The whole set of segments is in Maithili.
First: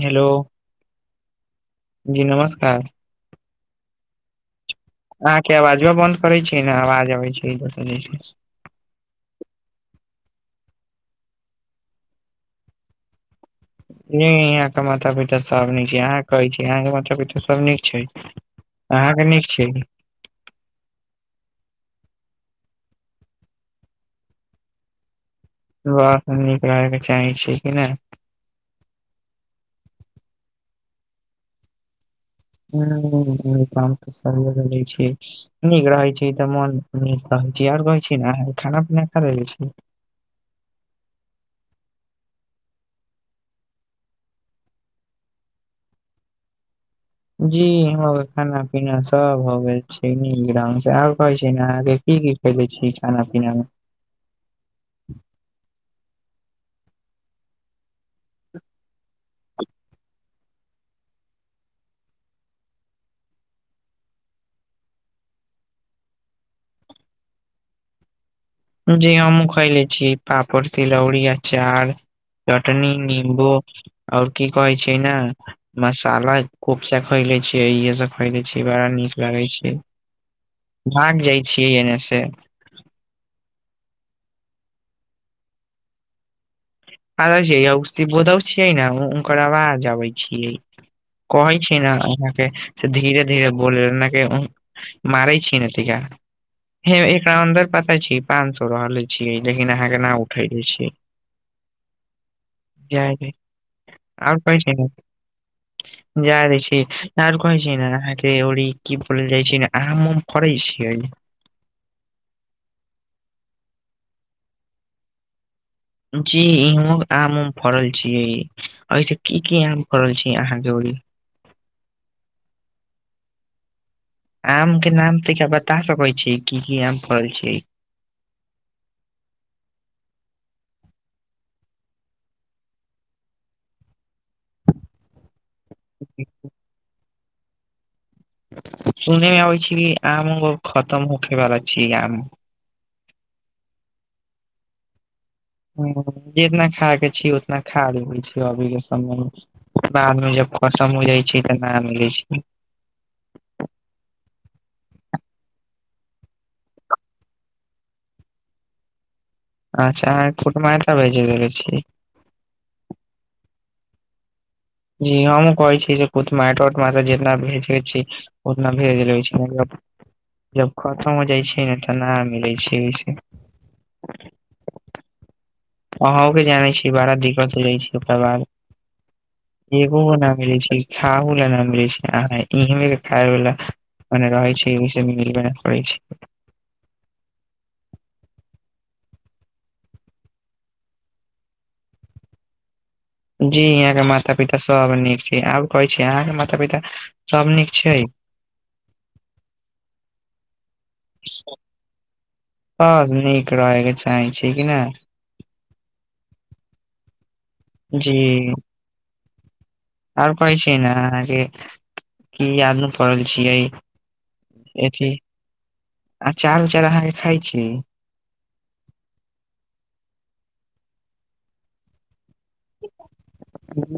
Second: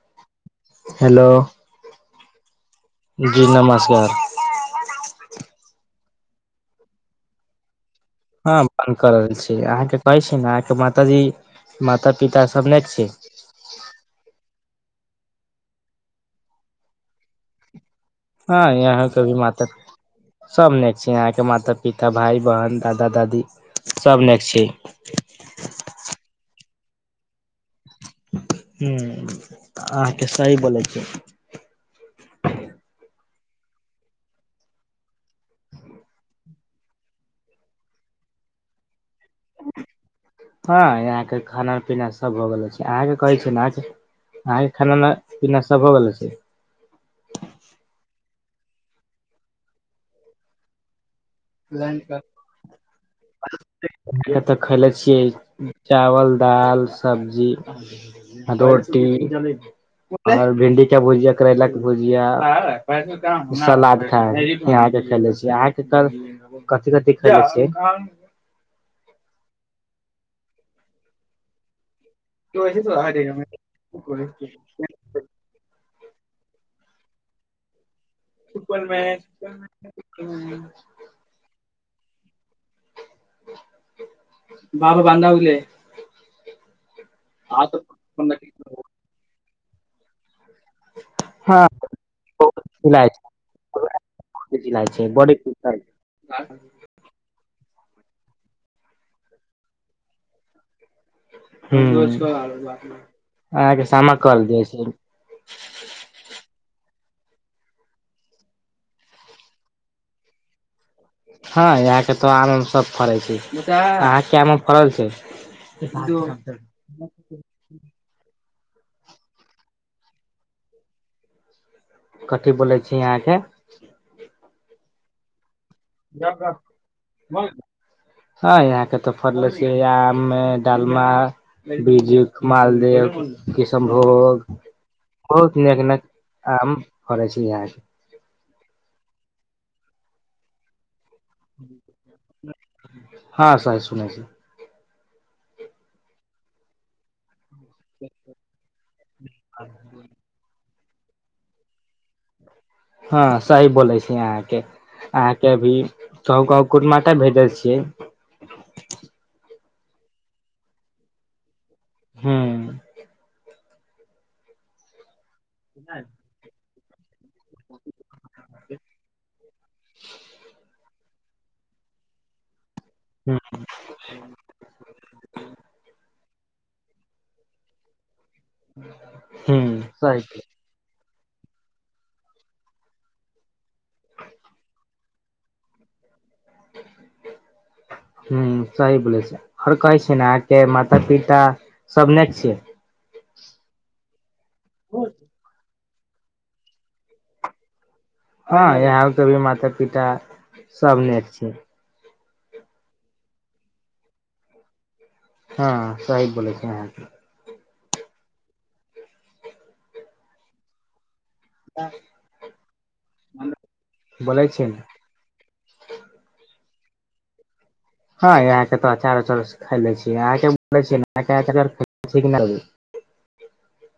Hello hello. जी नमस्कार। जी नमस्कार। अहाँकेँ आवाजो बन्द करै छिय ने आवाज आबै छैर छै। ह बन्द कर रहल छी अहाँकेँ कहै छी ने अहाँकेँ माताजी माता पिता सभने छै। यहा के माता पिता सभ नीक छै यहा कहै छी यहा के माता पिता सभ नीक छै। ह यह अहाँके कभी नीक मात छै सभनेक छी यहाँकेँ माता पिता भाय बहन दादा दादी सभ नेक छी नीक रहै के चाहे छी कि नहि ह अहाँकेँ सी बोलै छी काम तऽ स रहै छै। नीक रहैत छै तऽ मोन नीक रहै छै आर रहै छी ने खाना पीना खाै छी। हँ यहाँ के खाना पीना सभ हो गेलो छै अहाँकेँ कहै छै नेके। अहके खाना पीना सभ हो गेलो छै। जी यहाँ केँ खाना पीना सभ होव गेल छै नीक ढंग से आब। कहै छै ने अहाँकेँ कि कि खै। छी खाना पीना मे। हम तऽ खयले छियै चावल दाल सब्जी। रोटी। आओर भिन्डी का भुजिया करैला कऽ भुजिया सलाद खाय। यके खेले छी आके कल कथि कथि खेले छिय। जी हमहुँ खयले छी पापड़ तिलौरी अचार। चटनी निम्बू ओर कि कहै छै ने। मसाला कफचा खैले छियै इे सभ फैदे छी बड़ा नीक लागे छै भाग जाई छियै एने से। बाबा बान उ गेलै। बोदल छियै ने ओनकर आवाज अबै छियै। कहै हँ छी ने अना के से धीरे धीरे नाक। जिला छै बड़ी मारे छैय पिसाइ नेतिका। हे एकरा अन्दर पता छी पाँच सए रहले छी लेकिन अहाँकेँ न उठेले छी। हुँ जाय दे साम करल द छै। जा द छीर कहै छी ने अहाँकेँ ओ ई कि ब जाइ छी ने हमम करै छी ओहि। हँ यहाँके तो आम मे सब फड़े छै अहाँके आम फड़ल छै। जी आम उम फड़ल छीियै ऐसे कि कि आम फड़ल छी अहाँकेँ उड़ी। कथी बोलै छी यहाँकेँ आम के नाम त बता सकैत छी कि कि आम फल छै। हँ यहाँ के तऽ फड़ले छ आम मे डालमा। बीज कऽ मालदीप किशनभोग। बहुत नाक नाक आम फड़ै छै यहा के। सुनेमे होई छी आम खतम होखबार छी आम। ह सही सुने छी। जितना खाय के छी उतना खा दे छै अभी के समय बाद मे जब। कसम जाई छै तऽ नहि मिलै छै। हँ सही बोलै छी अहाँकेँ। अहाँकेँ अभी कहू कहू कुट म भेजल छियै। अच्छा अहाँ कुट मारा भेज देल छी। हू। जी हँ हमु कहै छी से कुट मार्टट म जितना भेज छी उतना भेज ले छी ख़तम हो जई छै ने तऽ न मिलै छै। [unintelligible] अहूं के जानै छीै बड़ा दिक्कत लौ छै ओकर बाद। हूँ एगो व न सही मिलै छै। खाहुला न मिले छी अहा इमका खाायवला। ओने रहै छै एहि सब मिलबे नई कराई छै। [inaudible] ह सही बोलै छै आओर कहै छ ने अहाँके माता पिता सबने छियै। जी यहाँ के माता पिता सब नीक छै आब कहै छी अहाँ के माता पिता सब नीक छै हँ यहा भी माता पिता सब निक छै ह नीक रहे के चाहे छै कि नय हँ सहि बोले छै अहा के जी आओर कहै छी ने अहाँके की आानू पड़ल छियै बोलै छियै ने अथी आचार उचार अहाँके खाइ छी हँ यहाँ के त अचारचार खे छी य [unintelligible]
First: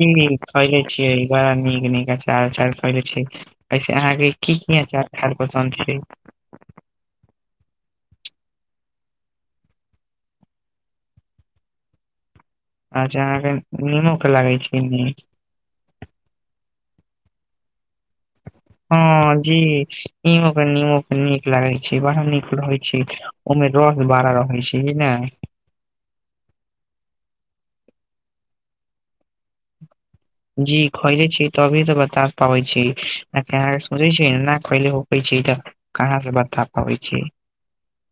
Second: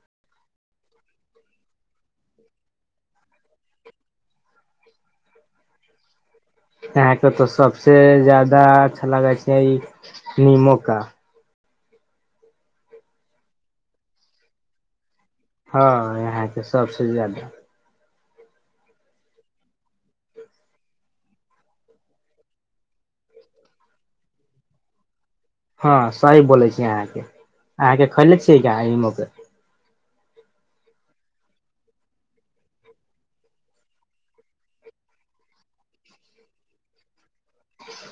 जी खैले छियै बड़ा नीक नीक आचारचार उचार खैले छी ऐसे अहाँके की कि अचार पसन्द छै यहां के तो सबसे जदा अच्छा लागे छै नीमू का अच्छा अहाँके नमु के लागै छै निक हँ यहाँके सबसे जदाा [inaudible] हँ जी निमु नीमू नीक लागै छै बड़ नीक रहै छै ओमे रस बड़ा रहै छै ने हँ सही बोले छी अहाँके अहाँके खैले छियै के नीमू के जी खैले छी तभी तऽ बता पाबै छैोचे छै ना खले होै छै कहाँ से बता पाबै छी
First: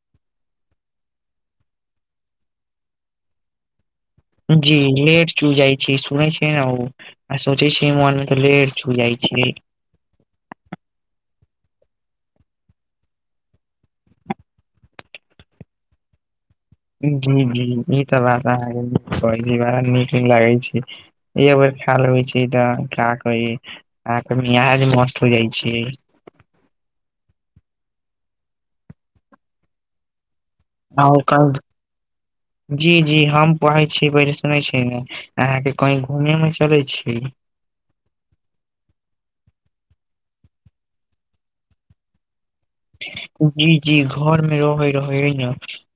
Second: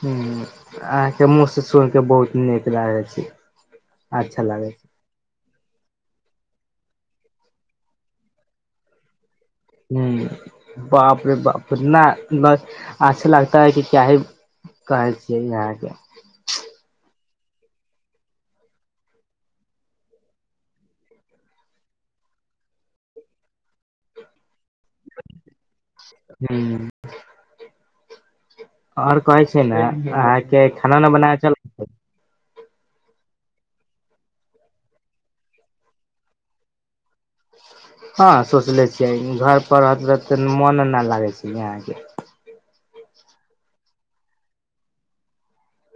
ह अहाँके मुहसँ सुन के बहुत नीक लागै छी जी लेट चू जाइ छै सुनै छै ने ओ आ सोचे छै मन मे तऽ लेर चू जाइ छै ह बाप रे ना ना अच्छा लगता है कि क्या ह कहै छियै यहाँके जी जी ई तऽ बात अहाँकेजी ब नीक लागे छै एक बैर खा लगे छै तऽ के आ के मिियज मस्त हो जाय छै हू आओर कहै छै ने अह आ ओ जी जी हम कहे छीयै सुनै छी ने अहाँके कही घूमे मे चलै छी की हँ सोचले छियै घर पर रहत रह मोन नहि लागै छै यहके जी जी घर मे रहे रहै ह ने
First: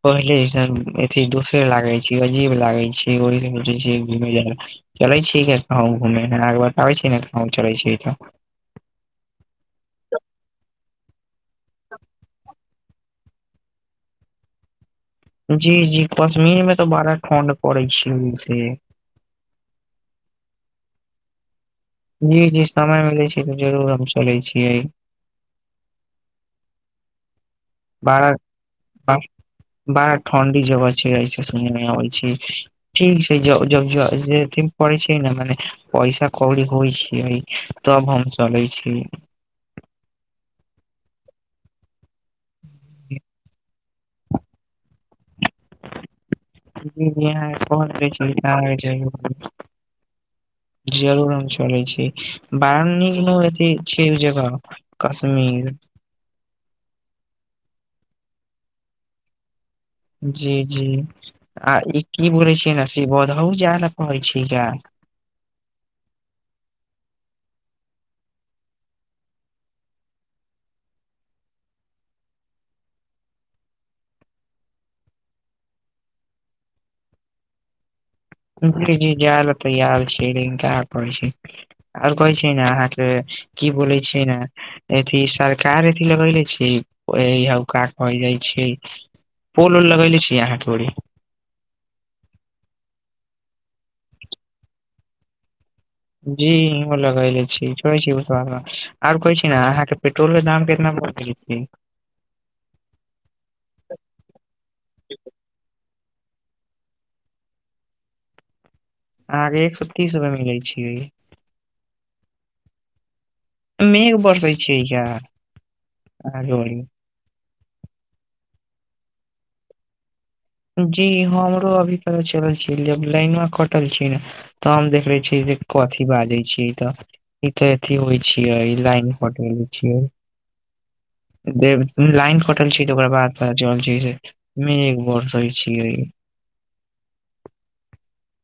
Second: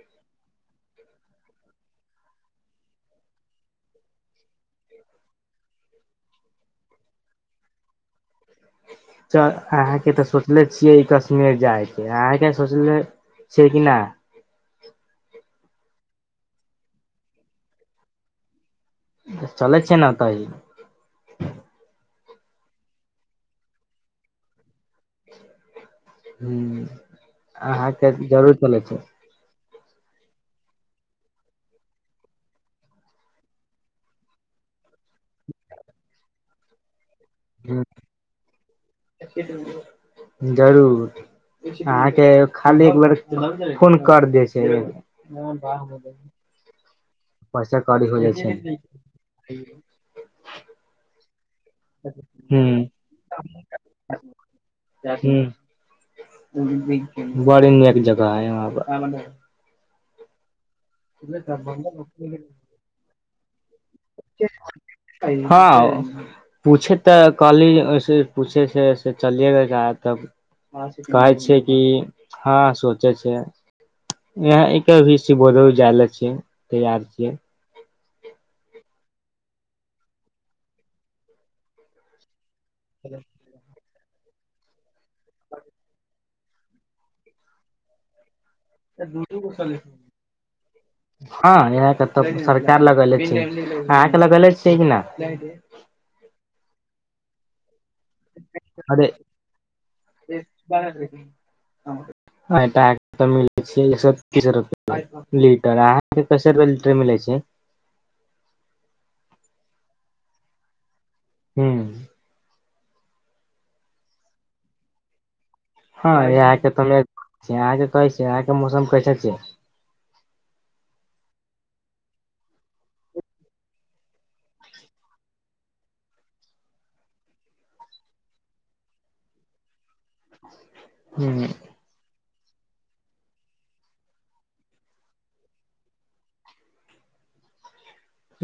पहिले अ दोसर लागे छै अजीब लागे छै ओहि घुय चलै छी कह घूमे बताबै छी कहँ चलै छी तऽ च अहाँके तऽ सोचले छियै ई कश्मीर जायके अहाँके सोचल छिए कि न जी जी कश्मीर में तऽ बड़ा ठणड पड़े छै ओहिसे चल छै ने ओतइ जी जी समय मिलै छै तऽ जरूर हम चलै छियै हूँ बड़ा बड़ा ठणडी जगह छै ऐस सुनेइमें आबै छै ठीक छै ज जब जद पढ़ै छ ने म पैसा कौड़ी होइ छी अए ह तब हम चलै छी जरूर अहाँके खाली एक बेर फोन कर दे छै [inaudible] पैसा कौड़ी हो जाइ छै [inaudible] जरूर हम छो चले छी ह बार नीक छी ओ जगह काश्मीर [inaudible] बरी नीक जगह अहा क जी जी आ ई की बोलै छिय ने से बौधउ जाय ल पड़ै छै गा हँ पूछे तऽ कहली पूछे सेऐ चलिये तब कहै छै कि हँ सोचै छै यहाँ एकभी सिवोद जाय ले छियै तैयार छियै ी जा ल तैयार छी कहै छै आर कहै छै ने अहाँ से की बोलै छै ने अथी सरकार अथी लगैले छै हउ का कहल जाय छै पोल उल लगेले छी अहाँ केे हँ इहके त सरकार लगेले छै अहके लगेले छियै कि ना जी यूहो लगायले छी [unintelligible] अरे आर कहै छी ने अहाँके पेट्रोल के दाम कितना बढ़ गेले आ तऽ मिलै छै एक सए तीस रुपआ लीटर अहाँके कसे रुपआ लीटर मिलै छै अहाँके एक सए तीस रुपय मिलै छै हूँ मेघ बरसै छिय का हँ अहाँके ओरी [unintelligible] छ अहाँके मौसम कैसे छै जी हमरो अभी त चलल छी लाइन मे कटल छी ने तऽ हम देख रहे छियै जे कथी बाजै छियै तऽ ई त अथी होइ छियै लाइन कटेले छियै हूँ लाइन कटल छी तऽ ओकरा बाद पता चलछै की मेघ बरसल सै छिय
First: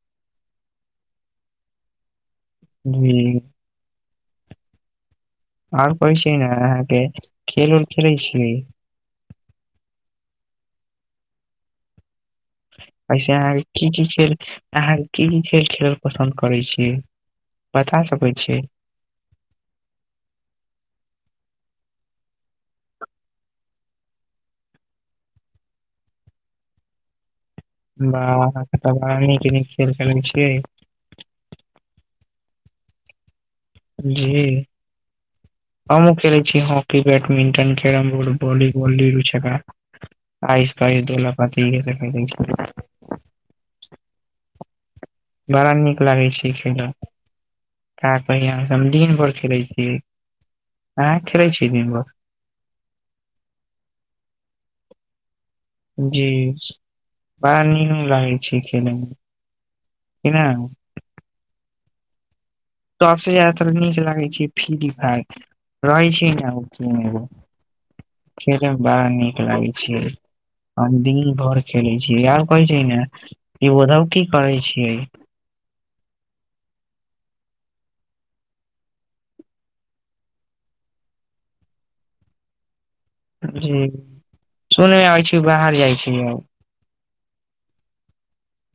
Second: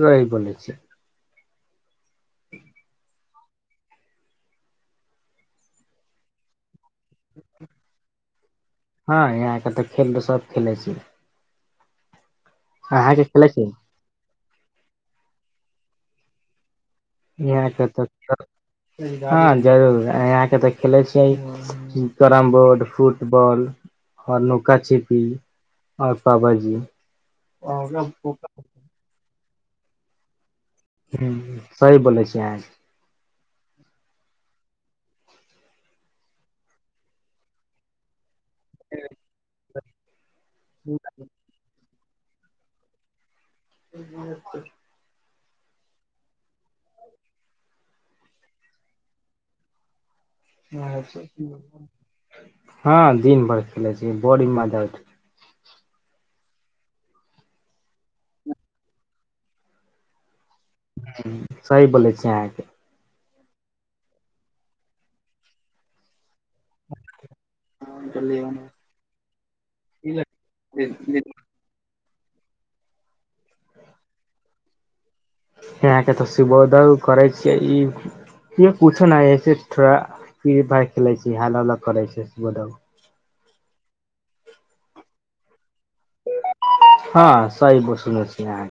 सही बोले छिए हू आउर कहइ छिय न अहाँके खेल उल खेलै छी हँ यहाँके तऽ खेल सब खेले छी के ऐसे खेले अहाँ छी की की खेल अहाँके की की खेल खेलल पसन्द करै छियै यहाँ के बता तऽ सकै छीय हँ जरूर यहाँके तऽ खेले छियै कैरम बोर्ड फुटबॉल हर नुका छिपी आओ पाबाजी बाह अहाँके तऽ बड़ा नीक नीक खेल खेलै छियै हुँ सही बोलै छी अहाँ जी हमहुँ खेलै छी हॉकी बैडमिंटन कैरम बोर्ड बोली गोली छका आइस पइस दोला पति [inaudible] बड़ा नीक लागै छै खेला का कही अहाँ से हम दिन भर खेलै छियै अहाँ खेलै छियै दिन भर हँ दिन भरि खेलै छी बड़ी मजा छै, जी बड़ा नीमन लागै छै खेले मे केना हँ सही बोलै छै अहाँके सबसे ज्यादातर नीक लागै छै फ्री फायर रहै छै ने ओ तीन गो खेलै मे बड़ा नीक लागै छियै आ दिन भर खेलै छीयै आओर कहै छियै न ई ओधव की करै छियै अहाँके तऽ सुभोदय करै छियै ई इहाँ कुछो नय थोड़ा फ्री फायर खेलै छी हाला उला करै छै सुबोधै जी सुने मे आबै छी बाहर जाइ छी हँ सही ब सुनै छी अहाँ।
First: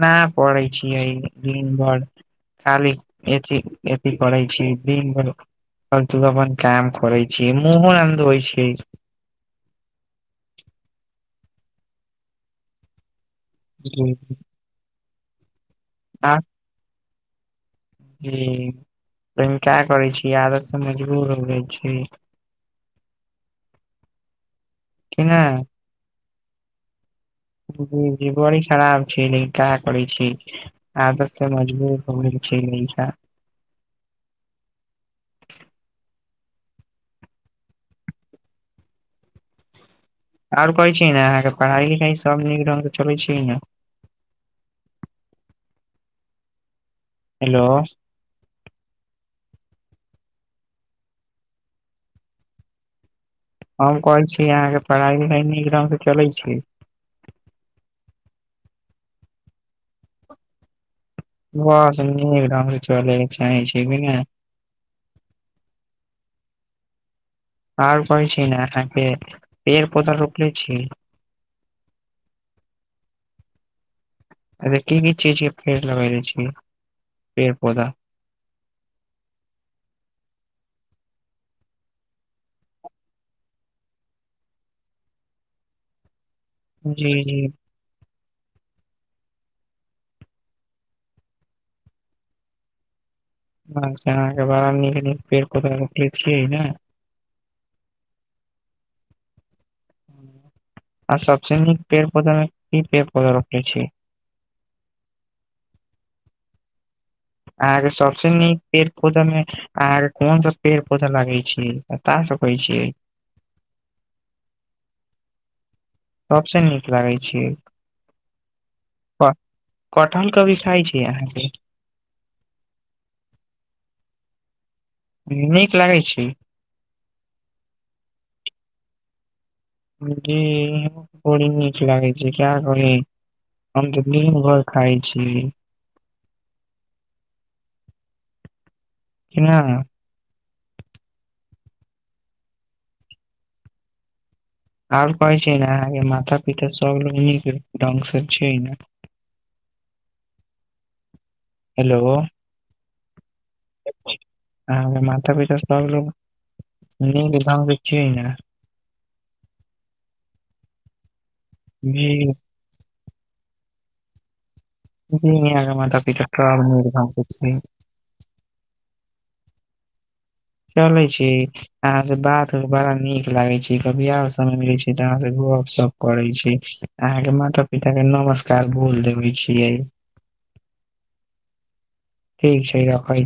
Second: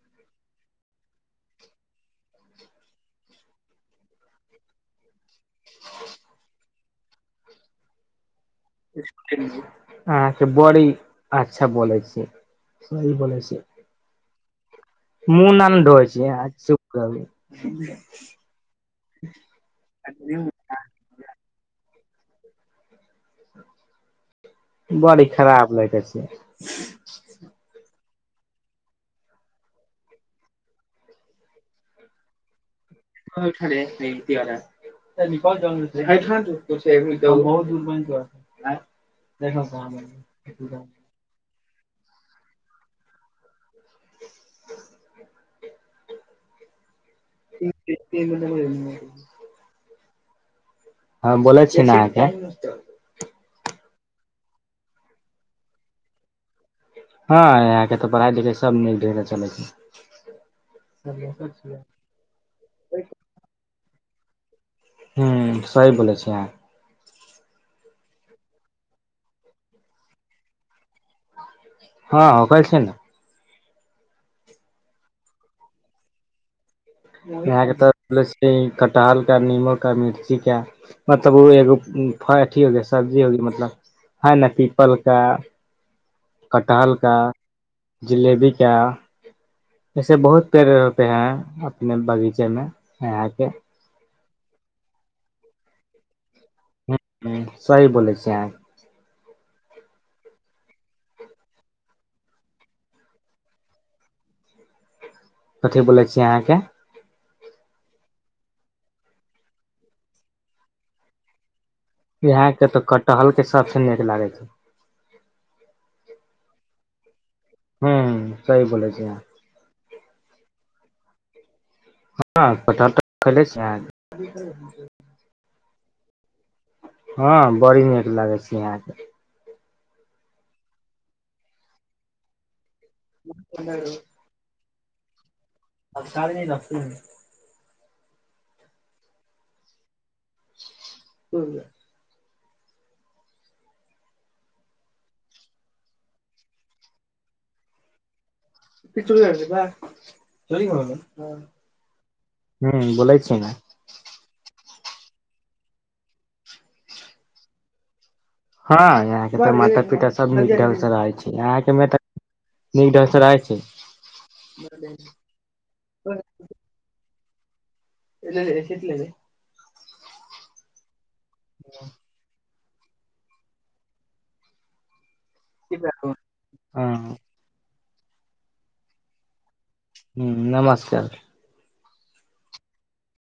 ना पढ़ै छियै दिन भरि। खाली अथी अथी करै छियै दिन भरि। आ तू अपन काम करै छियै मुहो न धोइ छियै अहाँके बड़ी अच्छा बोलै छियै सही बोलै छियै जी मुंह ना न धोय छियै आ आशुक कभी जी का करै छी आदत से मजबूर हो जाइ छै। कि बड़ी ने खराब लगै छै। जी जी बड़ी खराब छै लेकिन का करै छी। आदत तऽ मजबूर हो गेल छै लैका ठे [unintelligible] तिवला। तऽ निकल जल्दी सेबहुत दूर। देखब शाम मे आओर कहै छियै न अहाँके पढ़ाइ लिखाइ सभ नीक ढंग से चलैत छै ने। हेलो [unintelligible] हँ बोलै छी ने अहाँ के। हम कहै छी अहाँ के पढ़ाइ लिखाइ नीक ढंग से चलै छी। हँ यहाँ के तऽ पढ़ाइ लिखाइ सब नीक डे मे चलै छै। बस नीक ढंग से चलैके चाही छै कि न। हूँ सही बोलै छियै अहाँ। आओर कहै छी न अहाँके पेड़ पौधा रोपले छी। हँँ होखैल छै ने। अरे की की चीज के पेड़ लगैले छियै। यहाँ के तऽ कटहल का नीबू का मिर्ची का। मतलब ओ एगोफ अथीयो के मतलब सब्जीयो के मतलब है न पीपल का। कटहल का जी जी जिलेबीका। ऐसे बहुत पेड़ रोपे हैं अपने बगीचे में यहााँ पे। अ अहाँके बड़ा नीक नीक पेड़ पौधा रखले छियै ने। हू सही बोलै छी अहाँ। आ सबसे नीक पेड़ पौधा मे की पेड़ पौधा रोपले छी। कथी बोलै छीियै अहाँके। अहाँ के सबस नीक पेड़ पौधा में अहा के कोन सब पेड़ पौधा लगे छिए यहां के तो कटहल के सबस नीक लागे छै। सबसँ नीक लागै छै। हू सही बोले छिये आहाँ कटहल कभी खाइ छै अहाँके। हँ कटहत तऽ खले छिय। नीक लागै छै। हँ बड़ी नीक लगे छी यहााँ के। जी बड़ी नीक लागे छै का कहि हम तऽ दिन भर खाइ छी। आब [unintelligible] नहि। हु। आओर कहै छै ने अाँे माता पिता सब लोक निक ढंग सऽ छै ने। [unintelligible] हेलो। हूँ बोलै छी ने आहाँ माता पिता सब लोग निक ढंग सऽ सिये नऽ हँ यहाँके तऽ माता पिता सब नीक ढंग से रहै छै यहाँके मे तऽ। जी नीक ढंग्गसँ रहय छै। आगे माता पिता त निधर कर छी। [unintelligible] चले छै अह से बात बड़ा नीक लागे छै कभिय समय मिल छै। तहाँ से गप सप करे छै हँ अहां के माता पिता के नमस्कार बोल देवे छीिये। हू नमस्कार। ठीक छै रखै।